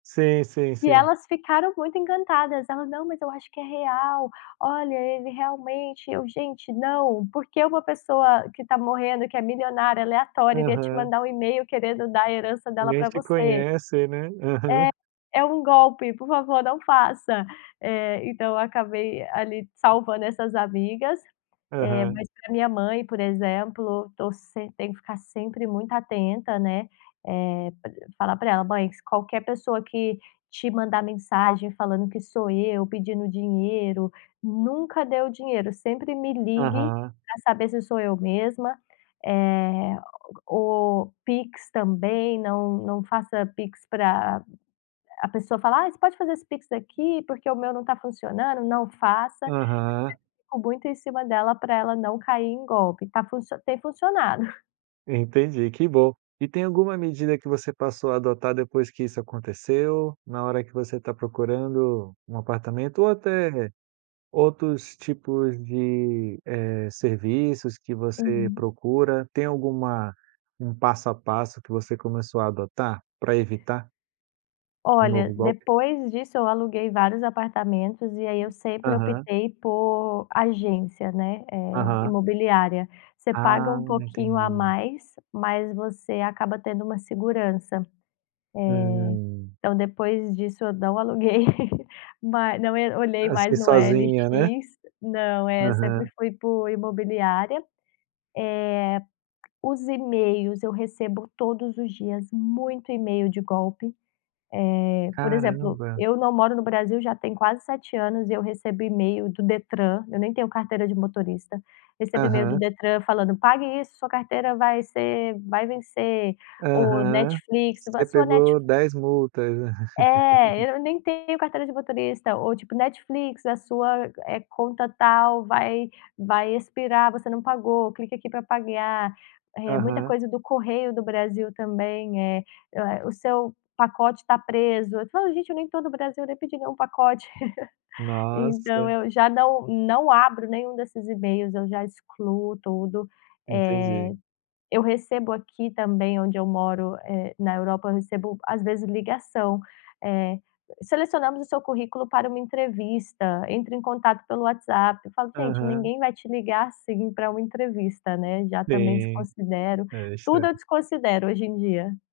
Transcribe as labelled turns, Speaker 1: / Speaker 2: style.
Speaker 1: Sim, sim,
Speaker 2: E
Speaker 1: sim.
Speaker 2: elas ficaram muito encantadas, ela: "Não mas eu acho que é real, olha ele realmente", eu: "Gente, não, porque uma pessoa que tá morrendo que é milionária aleatória iria te
Speaker 1: Aham.
Speaker 2: mandar um email querendo dar a herança dela
Speaker 1: Nem
Speaker 2: pra
Speaker 1: te
Speaker 2: você?
Speaker 1: conhece, né? Aham.
Speaker 2: É é um golpe, por favor não faça". Eh então eu acabei ali salvando essas amigas, eh,
Speaker 1: Aham.
Speaker 2: mas pra minha mãe por exemplo, tô semp tem que ficar sempre muito atenta, né, eh, p falar pra ela: "Mãe s qualquer pessoa que te mandar mensagem, falando que sou eu pedindo dinheiro, nunca dê o dinheiro, sempre me ligue
Speaker 1: Aham.
Speaker 2: pra saber se sou eu mesma, eh, ou pix também não não faça pix pra a pessoa falar: 'ah, você pode fazer esse pix aqui, porque o meu não está funcionando', não faça!", eu sempre
Speaker 1: Aham.
Speaker 2: fico muito em cima dela pra ela não cair em golpe, tá funci tem funcionado.
Speaker 1: Entendi, que bom. E tem alguma medida que você passou a adotar depois que isso aconteceu? Na hora que você tá procurando um apartamento ou até outros tipos de, eh, serviços que você
Speaker 2: Uhum.
Speaker 1: procura, tem alguma um passo a passo que você começou a adotar pra evitar um
Speaker 2: Olha,
Speaker 1: novo golpe?
Speaker 2: depois disso eu aluguei vários apartamentos, e aí eu sempre
Speaker 1: Aham.
Speaker 2: optei por agência né, eh,
Speaker 1: Aham.
Speaker 2: imobiliária. Você paga
Speaker 1: Ah,
Speaker 2: um pouquinho a
Speaker 1: entendi.
Speaker 2: mais, mas você acaba tendo uma segurança, eh,
Speaker 1: Hum.
Speaker 2: então depois disso eu não aluguei ma não, eh, olhei
Speaker 1: Ah sim,
Speaker 2: mais no OLX,
Speaker 1: sozinha, né?
Speaker 2: não, é, sempre
Speaker 1: Aham.
Speaker 2: fui por imobiliária. Eh, os emails eu recebo todos os dias muito email de golpe. Eh, por exemplo,
Speaker 1: Caramba.
Speaker 2: eu não moro no Brasil já tem quase 7 anos e eu recebo email do Detran, eu nem tenho carteira de motorista, recebo email do
Speaker 1: Aham.
Speaker 2: Detran falando: "Pague isso! Sua carteira vai ser vai vencer", ou
Speaker 1: Aham.
Speaker 2: Netflix: "A
Speaker 1: Você
Speaker 2: sua
Speaker 1: pegou
Speaker 2: Netflix"
Speaker 1: 10 multas.
Speaker 2: É, eu nem tenho carteira de motorista ou tipo, Netflix: "A sua, eh, conta tal vai vai expirar você não pagou, clique aqui pra pagar", eh, muita
Speaker 1: Aham.
Speaker 2: coisa do Correio do Brasil também, eh eh, "O seu pacote tá preso", eu falo: "Gente eu nem tô no Brasil, nem pedi nenhum pacote", então
Speaker 1: Nossa.
Speaker 2: eu já não não abro nenhum desses emails, eu já excluo tudo,
Speaker 1: Entendi.
Speaker 2: eh, eu recebo aqui também onde eu moro, eh, na Europa, eu recebo às vezes ligação, eh, "Selecionamos o seu currículo para uma entrevista, entre em contato pelo WhatsApp", eu falo; "Gente
Speaker 1: Aham.
Speaker 2: ninguém vai te ligar assim pra uma entrevista", né, já também
Speaker 1: Sim,
Speaker 2: desconsidero,
Speaker 1: é
Speaker 2: tudo eu
Speaker 1: estranho.
Speaker 2: desconsidero hoje em dia.